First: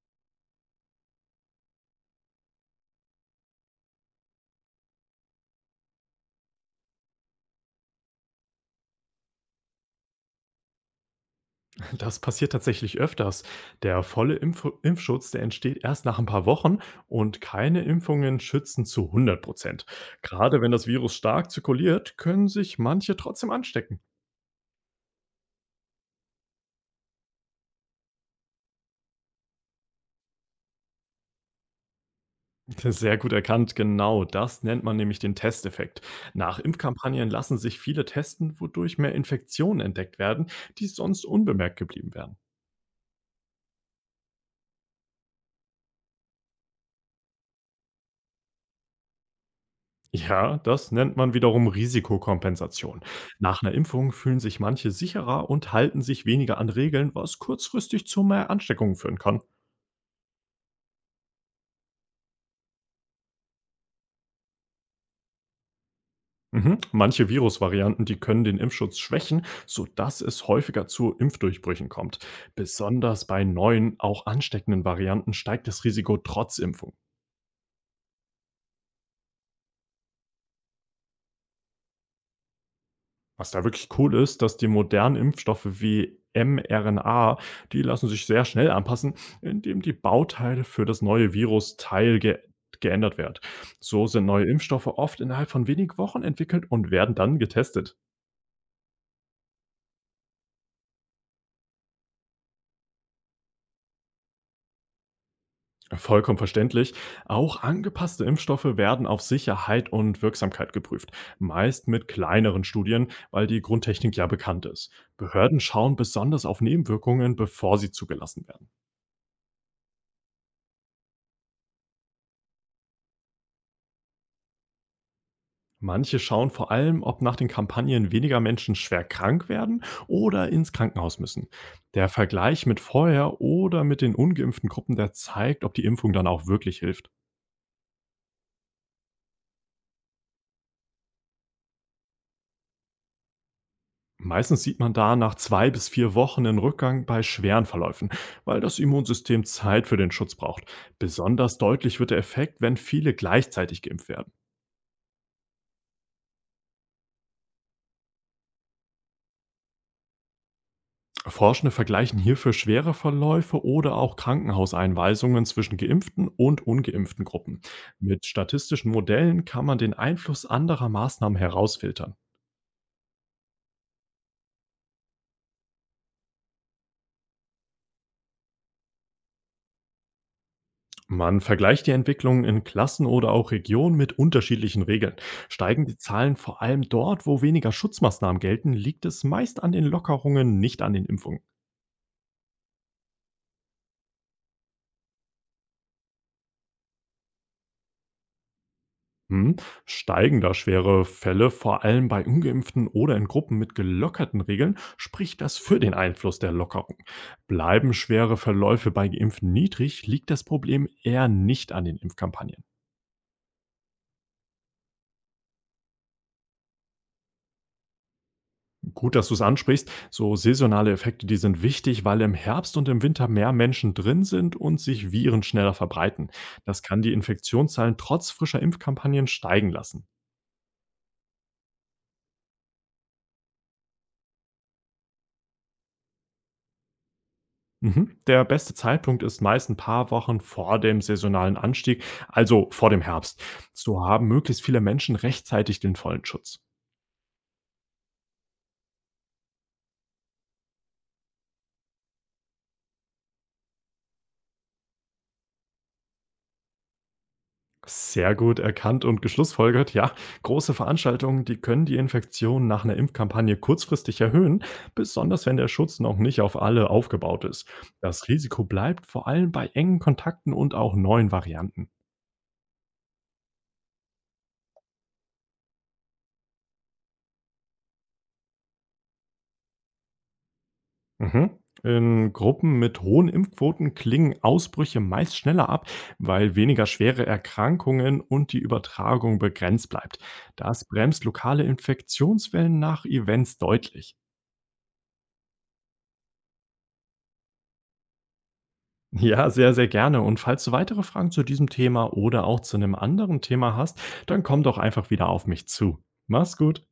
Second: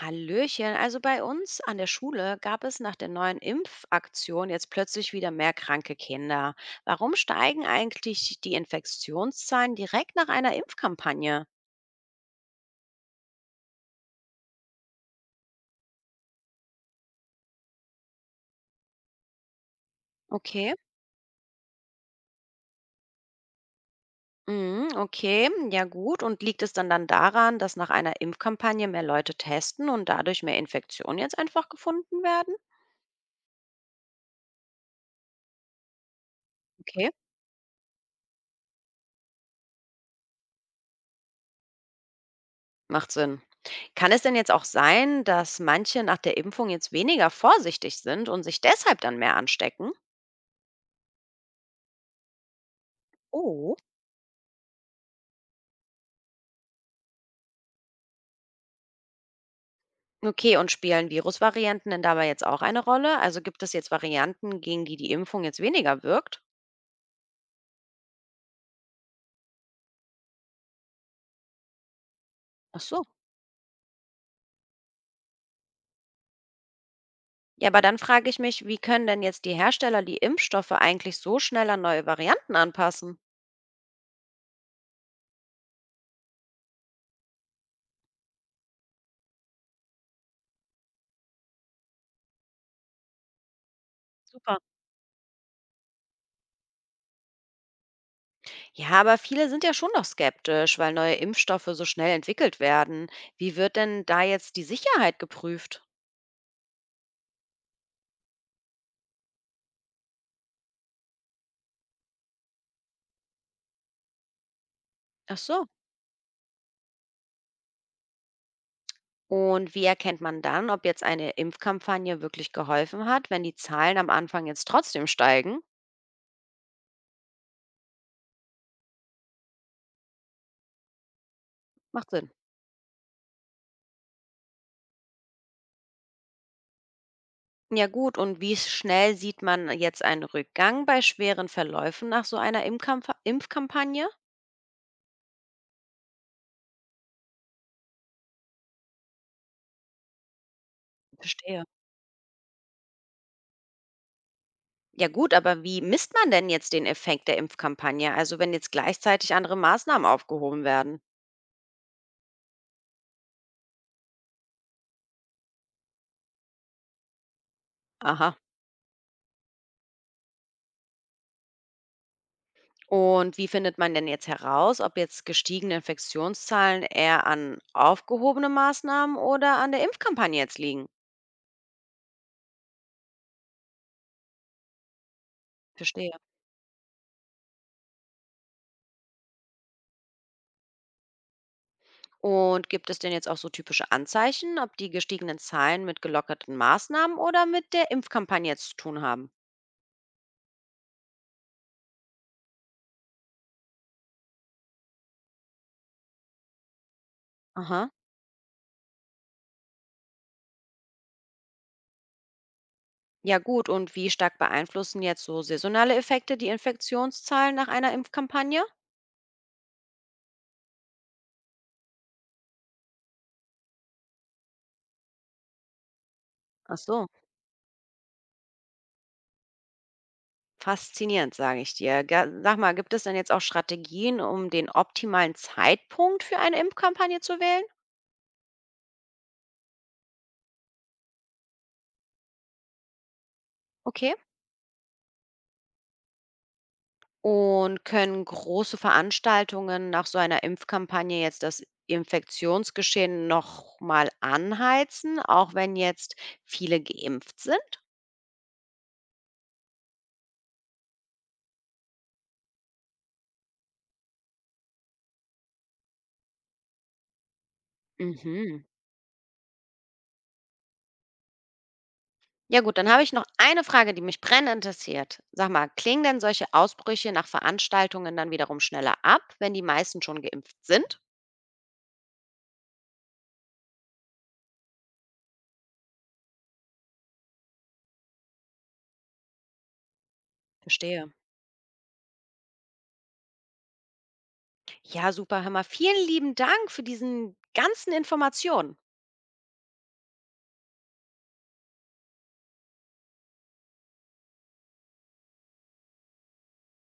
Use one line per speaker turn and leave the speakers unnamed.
Hallöchen, also bei uns an der Schule gab es nach der neuen Impfaktion jetzt plötzlich wieder mehr kranke Kinder. Warum steigen eigentlich die Infektionszahlen direkt nach einer Impfkampagne?
Das passiert tatsächlich öfters. Der volle Impfschutz, der entsteht erst nach ein paar Wochen und keine Impfungen schützen zu 100%. Gerade wenn
Okay.
das Virus stark zirkuliert, können sich manche trotzdem anstecken.
Mhm, okay, ja gut. Und liegt es dann daran, dass nach einer Impfkampagne mehr Leute testen und dadurch mehr Infektionen jetzt einfach gefunden werden?
Sehr gut erkannt, genau das nennt man nämlich den Testeffekt. Nach
Okay,
Impfkampagnen lassen sich viele testen, wodurch mehr Infektionen entdeckt werden, die sonst unbemerkt geblieben wären.
macht Sinn. Kann es denn jetzt auch sein, dass manche nach der Impfung jetzt weniger vorsichtig sind und sich deshalb dann mehr anstecken?
Ja, das nennt man wiederum Risikokompensation. Nach einer
Oh.
Impfung fühlen sich manche sicherer und halten sich weniger an Regeln, was kurzfristig zu mehr Ansteckungen führen kann.
Okay, und spielen Virusvarianten denn dabei jetzt auch eine Rolle? Also gibt es jetzt Varianten, gegen die die Impfung jetzt weniger wirkt?
Mhm. Manche Virusvarianten, die können den Impfschutz schwächen, sodass es häufiger zu Impfdurchbrüchen kommt.
Ach so.
Besonders bei neuen, auch ansteckenden Varianten steigt das Risiko trotz Impfung.
Ja, aber dann frage ich mich, wie können denn jetzt die Hersteller die Impfstoffe eigentlich so schnell an neue Varianten anpassen?
Was da wirklich cool ist, dass die modernen Impfstoffe wie mRNA, die lassen sich sehr schnell anpassen, indem die Bauteile für das neue Virus Teil ge geändert wird. So sind neue
Super.
Impfstoffe oft innerhalb von wenigen Wochen entwickelt und werden dann getestet.
Ja, aber viele sind ja schon noch skeptisch, weil neue Impfstoffe so schnell entwickelt werden. Wie wird denn da jetzt die Sicherheit geprüft?
Vollkommen verständlich. Auch angepasste Impfstoffe werden auf Sicherheit und Wirksamkeit geprüft. Meist mit kleineren Studien, weil die Grundtechnik ja bekannt ist.
Ach
Behörden
so.
schauen besonders auf Nebenwirkungen, bevor sie zugelassen werden.
Und wie erkennt man dann, ob jetzt eine Impfkampagne wirklich geholfen hat, wenn die Zahlen am Anfang jetzt trotzdem steigen?
Manche schauen vor allem, ob nach den Kampagnen weniger Menschen schwer krank werden oder ins Krankenhaus müssen.
Macht
Der
Sinn.
Vergleich mit vorher oder mit den ungeimpften Gruppen, der zeigt, ob die Impfung dann auch wirklich hilft.
Ja gut, und wie schnell sieht man jetzt einen Rückgang bei schweren Verläufen nach so einer Impfkampagne?
Meistens sieht man da nach 2 bis 4 Wochen einen Rückgang bei schweren Verläufen, weil das Immunsystem Zeit für den Schutz braucht. Besonders
Verstehe.
deutlich wird der Effekt, wenn viele gleichzeitig geimpft werden.
Ja gut, aber wie misst man denn jetzt den Effekt der Impfkampagne? Also wenn jetzt gleichzeitig andere Maßnahmen aufgehoben werden.
Forschende vergleichen hierfür schwere Verläufe oder auch Krankenhauseinweisungen zwischen geimpften und ungeimpften Gruppen. Mit
Aha.
statistischen Modellen kann man den Einfluss anderer Maßnahmen herausfiltern.
Und wie findet man denn jetzt heraus, ob jetzt gestiegene Infektionszahlen eher an aufgehobene Maßnahmen oder an der Impfkampagne jetzt liegen?
Man vergleicht die Entwicklungen in Klassen oder auch Regionen mit unterschiedlichen Regeln. Steigen die
Verstehe.
Zahlen vor allem dort, wo weniger Schutzmaßnahmen gelten, liegt es meist an den Lockerungen, nicht an den Impfungen.
Und gibt es denn jetzt auch so typische Anzeichen, ob die gestiegenen Zahlen mit gelockerten Maßnahmen oder mit der Impfkampagne zu tun haben?
Hm, steigen da schwere Fälle, vor allem bei ungeimpften oder in Gruppen mit gelockerten Regeln, spricht das für den Einfluss der Lockerung.
Aha.
Bleiben schwere Verläufe bei geimpften niedrig, liegt das Problem eher nicht an den Impfkampagnen.
Ja gut, und wie stark beeinflussen jetzt so saisonale Effekte die Infektionszahlen nach einer Impfkampagne?
Gut, dass du es ansprichst, so saisonale Effekte, die sind wichtig, weil im Herbst und im Winter mehr Menschen drin sind und sich Viren schneller verbreiten.
Ach
Das kann
so,
die Infektionszahlen trotz frischer Impfkampagnen steigen lassen.
faszinierend, sage ich dir. Sag mal, gibt es denn jetzt auch Strategien, um den optimalen Zeitpunkt für eine Impfkampagne zu wählen?
Mhm. Der beste Zeitpunkt ist meist ein paar Wochen vor dem saisonalen Anstieg, also vor dem Herbst. So
Okay.
haben möglichst viele Menschen rechtzeitig den vollen Schutz.
Und können große Veranstaltungen nach so einer Impfkampagne jetzt das Infektionsgeschehen noch mal anheizen, auch wenn jetzt viele geimpft sind?
Sehr gut erkannt und geschlussfolgert, ja. Große Veranstaltungen, die können die Infektion nach einer Impfkampagne kurzfristig erhöhen, besonders wenn der Schutz noch nicht auf alle aufgebaut ist. Das
Mhm.
Risiko bleibt vor allem bei engen Kontakten und auch neuen Varianten.
Ja gut, dann habe ich noch eine Frage, die mich brennend interessiert. Sag mal, klingen denn solche Ausbrüche nach Veranstaltungen dann wiederum schneller ab, wenn die meisten schon geimpft sind?
Mhm. In Gruppen mit hohen Impfquoten klingen Ausbrüche meist schneller ab, weil weniger schwere Erkrankungen und die Übertragung begrenzt bleibt. Das
Verstehe.
bremst lokale Infektionswellen nach Events deutlich.
Ja, super, hör mal, vielen lieben Dank für diesen ganzen Informationen.
Ja, sehr, sehr gerne. Und falls du weitere Fragen zu diesem Thema oder auch zu einem anderen Thema hast, dann komm doch einfach wieder auf mich zu. Mach's gut.